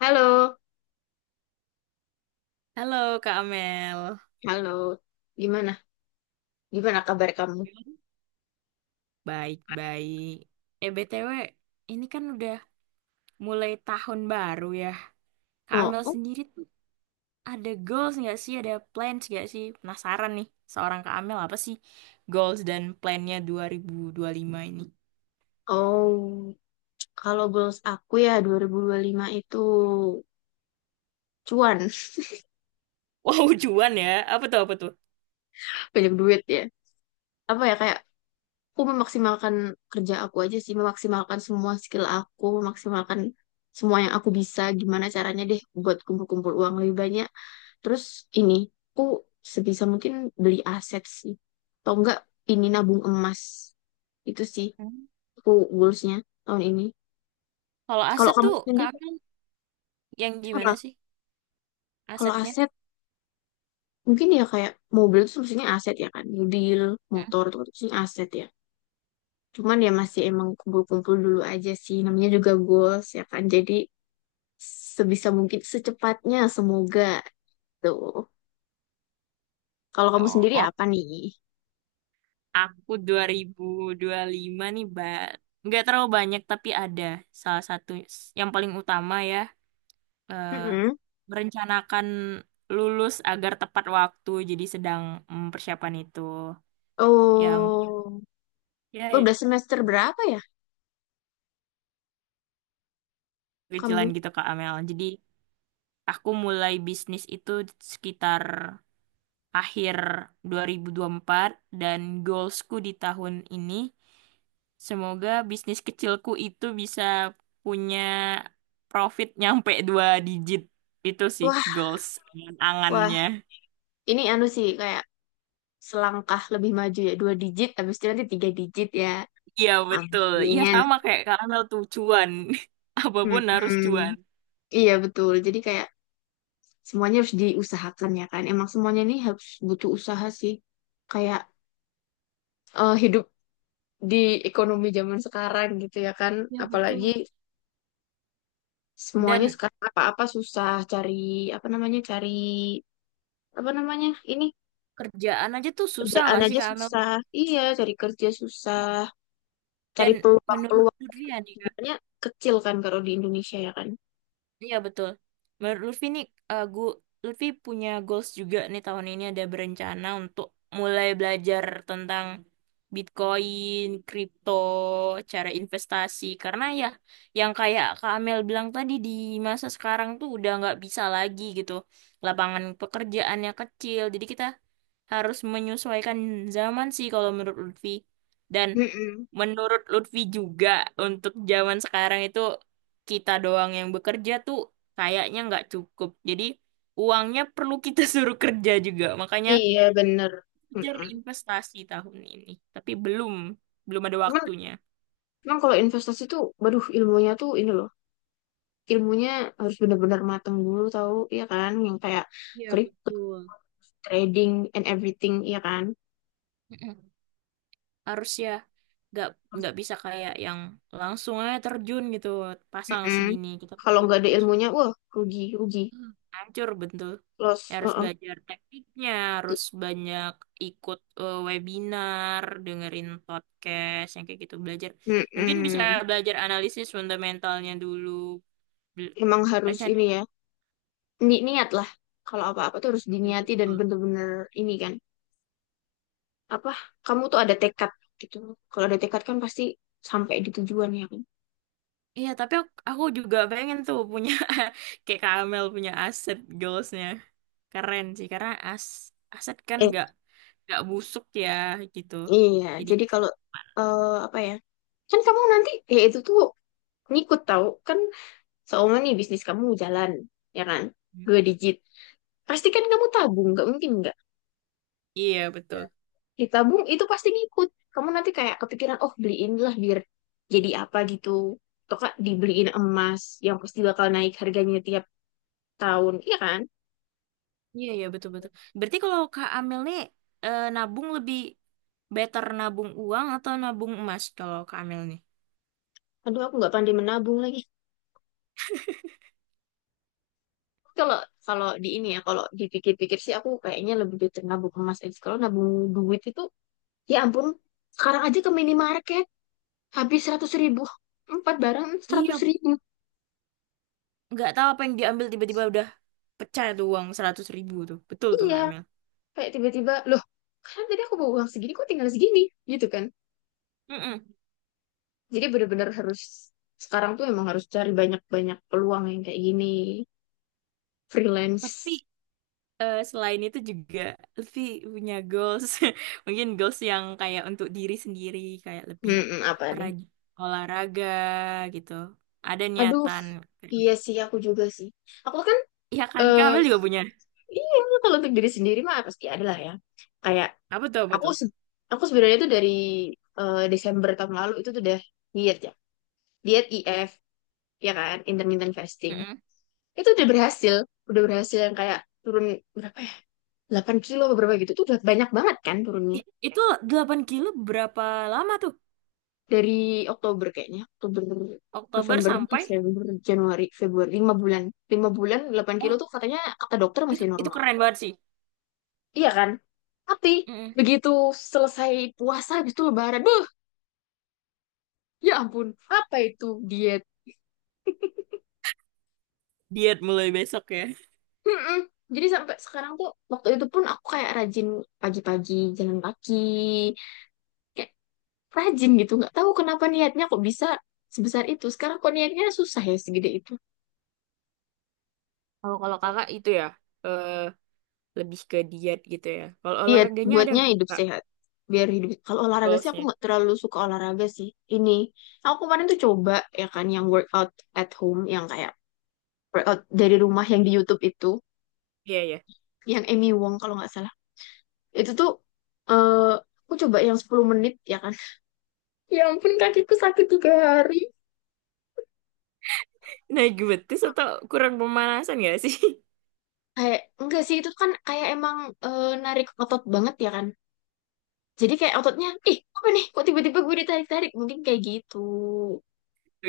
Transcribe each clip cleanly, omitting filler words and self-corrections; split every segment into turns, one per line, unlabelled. Halo,
Halo Kak Amel.
halo. Gimana? Gimana kabar kamu?
Baik-baik. Eh, BTW, ini kan udah mulai tahun baru ya. Kak
Oh,
Amel
oh,
sendiri tuh ada goals nggak sih? Ada plans nggak sih? Penasaran nih, seorang Kak Amel apa sih goals dan plannya dua 2025 ini?
oh. Kalau goals aku ya 2025 itu cuan,
Wow, cuan ya. Apa tuh, apa tuh?
banyak duit ya. Apa ya kayak aku memaksimalkan kerja aku aja sih, memaksimalkan semua skill aku, memaksimalkan semua yang aku bisa. Gimana caranya deh buat kumpul-kumpul uang lebih banyak. Terus ini, aku sebisa mungkin beli aset sih. Atau enggak ini nabung emas. Itu sih
Hmm.
aku goalsnya tahun ini.
Kalau
Kalau
aset
kamu
tuh
sendiri
Kak Amel yang
apa?
gimana sih
Kalau
asetnya?
aset mungkin ya kayak mobil itu maksudnya aset ya kan, mobil, motor itu kan maksudnya aset ya. Cuman ya masih emang kumpul-kumpul dulu aja sih, namanya juga goals ya kan. Jadi sebisa mungkin secepatnya semoga tuh. Kalau kamu sendiri apa nih?
Aku dua 2025 nih, Mbak. Nggak terlalu banyak, tapi ada salah satu yang paling utama ya. eh,
Mm-mm.
Merencanakan lulus agar tepat waktu, jadi sedang mempersiapkan itu. Yang
Oh,
Ya, ya,
udah semester berapa ya
kecilan
kamu?
gitu Kak Amel. Jadi aku mulai bisnis itu sekitar akhir 2024 dan goalsku di tahun ini semoga bisnis kecilku itu bisa punya profit nyampe dua digit. Itu sih
Wah,
goals
wah,
angannya.
ini anu sih kayak selangkah lebih maju ya, dua digit, habis itu nanti tiga digit ya.
Iya betul. Iya
Amin.
sama kayak karena tuh cuan. Apapun harus
Mm-mm.
cuan.
Iya betul. Jadi kayak semuanya harus diusahakan ya kan. Emang semuanya ini harus butuh usaha sih. Kayak hidup di ekonomi zaman sekarang gitu ya kan.
Iya
Apalagi
betul.
semuanya
Dan
sekarang apa-apa susah cari apa namanya ini
kerjaan aja tuh susah
kerjaan
gak sih
aja
Kak Amel?
susah. Iya, cari kerja susah.
Dan
Cari
menurut
peluang-peluang
Putri ya nih Kak.
sebenarnya kecil kan kalau di Indonesia ya kan.
Iya betul. Menurut Lutfi nih, eh, gu- Lutfi punya goals juga nih tahun ini ada berencana untuk mulai belajar tentang Bitcoin, kripto, cara investasi. Karena ya, yang kayak Kak Amel bilang tadi di masa sekarang tuh udah nggak bisa lagi gitu. Lapangan pekerjaannya kecil, jadi kita harus menyesuaikan zaman sih kalau menurut Lutfi. Dan
Mm-mm.
menurut Lutfi juga untuk zaman sekarang itu kita doang yang bekerja tuh kayaknya nggak cukup. Jadi uangnya perlu kita suruh kerja juga. Makanya
Iya bener.
kejar
Mm-mm.
investasi tahun ini. Tapi belum ada
Cuman,
waktunya.
cuman kalau investasi tuh, waduh ilmunya tuh ini loh. Ilmunya harus benar-benar matang dulu tahu iya kan yang kayak
Iya,
crypto
betul.
trading and everything iya kan.
Mm-mm. Harusnya nggak nggak bisa kayak yang langsung aja terjun gitu pasang
Mm-mm.
segini kita
Kalau
perlu
nggak ada ilmunya wah rugi rugi
hancur betul. Ya,
loss
harus
uh-uh.
belajar tekniknya harus banyak ikut webinar dengerin podcast yang kayak gitu belajar mungkin bisa
Mm-mm.
belajar analisis fundamentalnya dulu. Bel-
Emang harus
Rencana
ini ya, niat lah. Kalau apa-apa tuh harus diniati dan
betul.
bener-bener ini kan. Apa, kamu tuh ada tekad gitu. Kalau ada tekad kan pasti sampai di tujuan ya kan.
Iya tapi aku juga pengen tuh punya kayak Kamel punya aset goalsnya keren sih karena aset kan
Eh,
nggak busuk ya gitu
iya.
jadi
Jadi kalau, apa ya. Kan kamu nanti, ya itu tuh ngikut tahu. Kan seumur nih bisnis kamu jalan, ya kan? Dua digit. Pasti kan kamu tabung, nggak mungkin nggak.
iya
Iya.
betul.
Ditabung itu pasti ngikut. Kamu nanti kayak kepikiran, oh beliin lah biar jadi apa gitu. Atau kak dibeliin emas yang pasti bakal naik harganya tiap tahun, iya kan?
Iya, iya, betul-betul. Berarti kalau Kak Amel nih nabung lebih better nabung uang atau nabung emas kalau Kak Amel nih?
Aduh, aku nggak pandai menabung lagi. Kalau kalau di ini ya, kalau dipikir-pikir sih aku kayaknya lebih better nabung emas aja. Kalau nabung duit itu, ya ampun, sekarang aja ke minimarket habis 100 ribu, empat barang seratus
Iya,
ribu.
nggak tahu apa yang diambil tiba-tiba udah pecah tuh uang 100.000 tuh. Betul tuh
Iya,
Kak Amel.
kayak tiba-tiba loh kan tadi aku bawa uang segini kok tinggal segini gitu kan
Mm-mm.
jadi bener-bener harus sekarang tuh emang harus cari banyak-banyak peluang yang kayak gini
Tapi
freelance.
selain itu juga Lutfi punya goals. Mungkin goals yang kayak untuk diri sendiri. Kayak lebih
Mm-mm, apa nih.
rajin olahraga gitu. Ada
Aduh
niatan.
iya sih aku juga sih aku kan
Iya kan, Kak
eh
Amel juga punya.
iya kalau untuk diri sendiri mah pasti ada lah ya kayak
Apa tuh, apa
aku se- aku sebenarnya tuh dari Desember tahun lalu itu tuh udah diet ya diet IF ya kan intermittent fasting
tuh?
itu udah berhasil yang kayak turun berapa ya 8 kilo beberapa gitu tuh udah banyak banget kan turunnya
Itu 8 kilo berapa lama tuh?
dari Oktober kayaknya Oktober
Oktober
November
sampai.
Desember Januari Februari lima bulan 8 kilo
Oh,
tuh katanya kata dokter masih
itu
normal
keren banget sih.
iya kan tapi
Mm-mm.
begitu selesai puasa habis itu lebaran beuh ya ampun apa itu diet.
Diet mulai besok ya.
Mm-mm. Jadi sampai sekarang tuh waktu itu pun aku kayak rajin pagi-pagi jalan kaki kayak rajin gitu nggak tahu kenapa niatnya kok bisa sebesar itu sekarang kok niatnya susah ya segede itu.
Kalau Kalau kakak itu ya eh, lebih ke diet gitu ya. Kalau
Iya,
olahraganya ada
buatnya
nggak
hidup
kak
sehat. Biar hidup. Kalau olahraga sih aku
goalsnya?
nggak terlalu suka olahraga sih. Ini, aku kemarin tuh coba ya kan yang workout at home, yang kayak workout dari rumah yang di YouTube itu,
Iya ya.
yang Amy Wong kalau nggak salah. Itu tuh eh aku coba yang 10 menit ya kan. Ya ampun kakiku sakit 3 hari.
Naik betis atau kurang pemanasan nggak sih?
Kayak enggak sih itu kan kayak emang narik otot banget ya kan. Jadi kayak ototnya, ih apa nih? Kok tiba-tiba gue ditarik-tarik? Mungkin kayak gitu.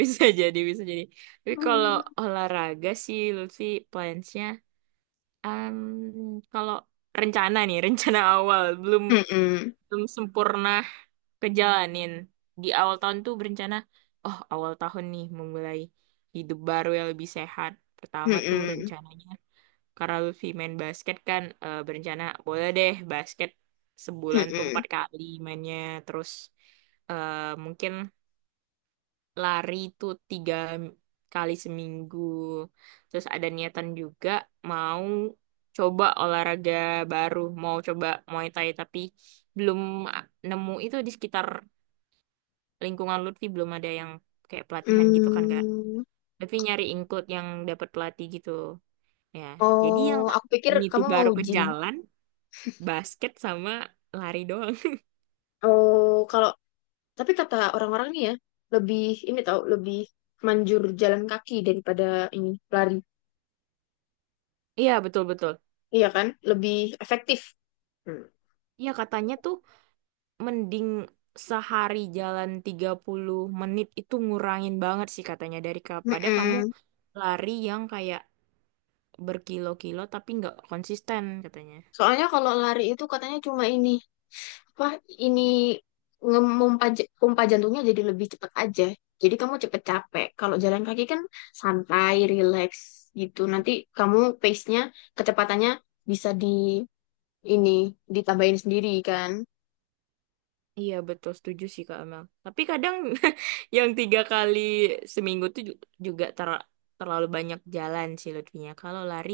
Bisa jadi, bisa jadi. Tapi kalau
Hmm.
olahraga sih, Lutfi plansnya, em, kalau rencana nih, rencana awal belum
Mm-mm.
belum sempurna kejalanin. Di awal tahun tuh berencana, oh awal tahun nih memulai hidup baru yang lebih sehat. Pertama tuh
Mm-mm.
rencananya, karena Lutfi main basket kan, berencana boleh deh basket sebulan tuh
Mm-mm.
empat kali mainnya. Terus eh, mungkin lari itu tiga kali seminggu. Terus ada niatan juga mau coba olahraga baru, mau coba Muay Thai tapi belum nemu itu di sekitar lingkungan Lutfi belum ada yang kayak pelatihan gitu kan Kak.
Hmm.
Tapi nyari include yang dapat pelatih gitu. Ya, jadi
Oh,
yang tak
aku pikir
ini tuh
kamu mau
baru ke
gym.
jalan basket sama lari doang.
Oh, kalau tapi kata orang-orang nih ya, lebih ini tahu lebih manjur jalan kaki daripada ini lari.
Iya, betul-betul.
Iya kan? Lebih efektif. Hmm.
Iya, katanya tuh mending sehari jalan 30 menit itu ngurangin banget sih katanya dari kepada kamu
Mm-mm.
lari yang kayak berkilo-kilo tapi nggak konsisten katanya.
Soalnya kalau lari itu katanya cuma ini apa ini pompa jantungnya jadi lebih cepat aja. Jadi kamu cepet capek. Kalau jalan kaki kan santai, relax gitu. Nanti kamu pace-nya, kecepatannya bisa di ini ditambahin sendiri kan.
Iya betul setuju sih Kak Amel. Tapi kadang yang tiga kali seminggu tuh juga terlalu banyak jalan sih Lutfinya. Kalau lari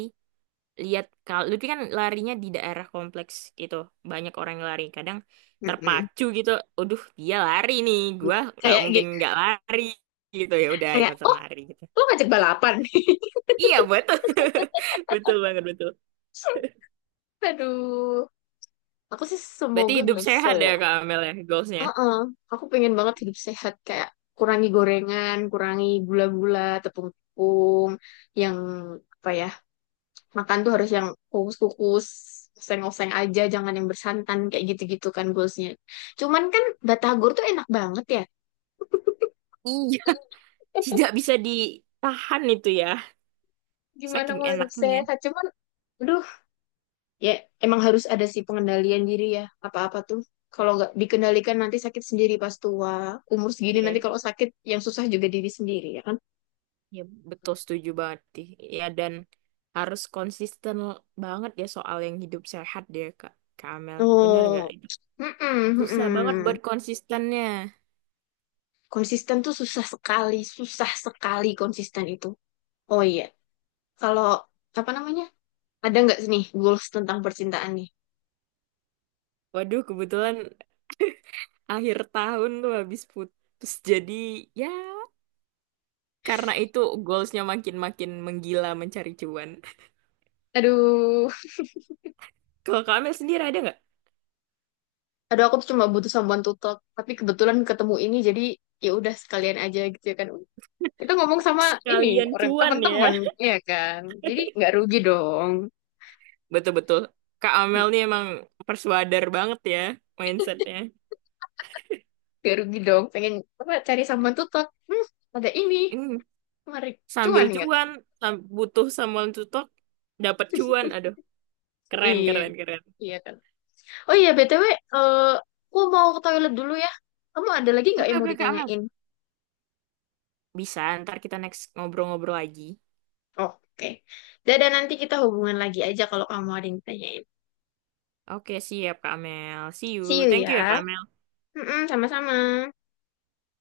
lihat kalau Lutfi kan larinya di daerah kompleks gitu banyak orang yang lari kadang
Mm-mm.
terpacu gitu aduh dia lari nih gua nggak
Kayak
mungkin
gi-
nggak lari gitu ya udah
kayak
ikutan
oh
lari gitu
lu ngajak balapan.
iya betul. Betul banget betul
Aduh, aku sih
berarti
semoga
hidup
bisa.
sehat ya Kak Amel ya goalsnya.
Heeh, aku pengen banget hidup sehat kayak kurangi gorengan, kurangi gula-gula, tepung-tepung, yang apa ya makan tuh harus yang kukus-kukus, oseng-oseng aja, jangan yang bersantan kayak gitu-gitu kan goalsnya. Cuman kan batagor tuh enak banget ya.
Iya. Tidak bisa ditahan itu ya
Gimana
saking
mau hidup
enaknya.
sehat? Cuman, aduh, ya emang harus ada sih pengendalian diri ya. Apa-apa tuh. Kalau nggak dikendalikan nanti sakit sendiri pas tua. Umur segini nanti
Iya,
kalau sakit yang susah juga diri sendiri ya kan?
ya betul setuju banget sih. Ya dan harus konsisten banget ya soal yang hidup sehat deh Kak Kak Amel bener nggak.
Tuh. Mm-mm,
Susah banget buat
mm-mm.
konsistennya.
Konsisten tuh susah sekali konsisten itu. Oh iya, kalau apa namanya? Ada nggak sih nih goals tentang percintaan nih?
Waduh, kebetulan akhir tahun tuh habis putus. Jadi ya karena itu goalsnya makin-makin menggila mencari cuan.
Aduh,
Kalau Kak Amel sendiri ada nggak?
aduh, aku tuh cuma butuh someone to talk, tapi kebetulan ketemu ini jadi ya udah sekalian aja gitu ya kan. Kita ngomong sama ini
Sekalian
orang
cuan
teman-teman
ya.
ya kan. Jadi nggak rugi dong.
Betul-betul. Kak
Hmm,
Amel nih emang persuader banget ya mindsetnya.
nggak rugi dong. Pengen apa cari someone to talk. Hmm, ada ini.
Hmm,
Mari.
sambil
Cuan kan?
cuan, butuh someone to talk, dapat cuan. Aduh, keren,
Iya,
keren, keren.
iya kan. Oh iya, BTW, aku mau ke toilet dulu ya. Kamu ada lagi nggak
Oke,
yang mau
oke Kak Amel.
ditanyain?
Bisa, ntar kita next ngobrol-ngobrol lagi.
Oke. Dadah, nanti kita hubungan lagi aja kalau kamu ada yang ditanyain.
Oke, siap Kak Mel. See you.
See you
Thank you ya
ya.
Kak Mel.
Mm-mm, sama-sama.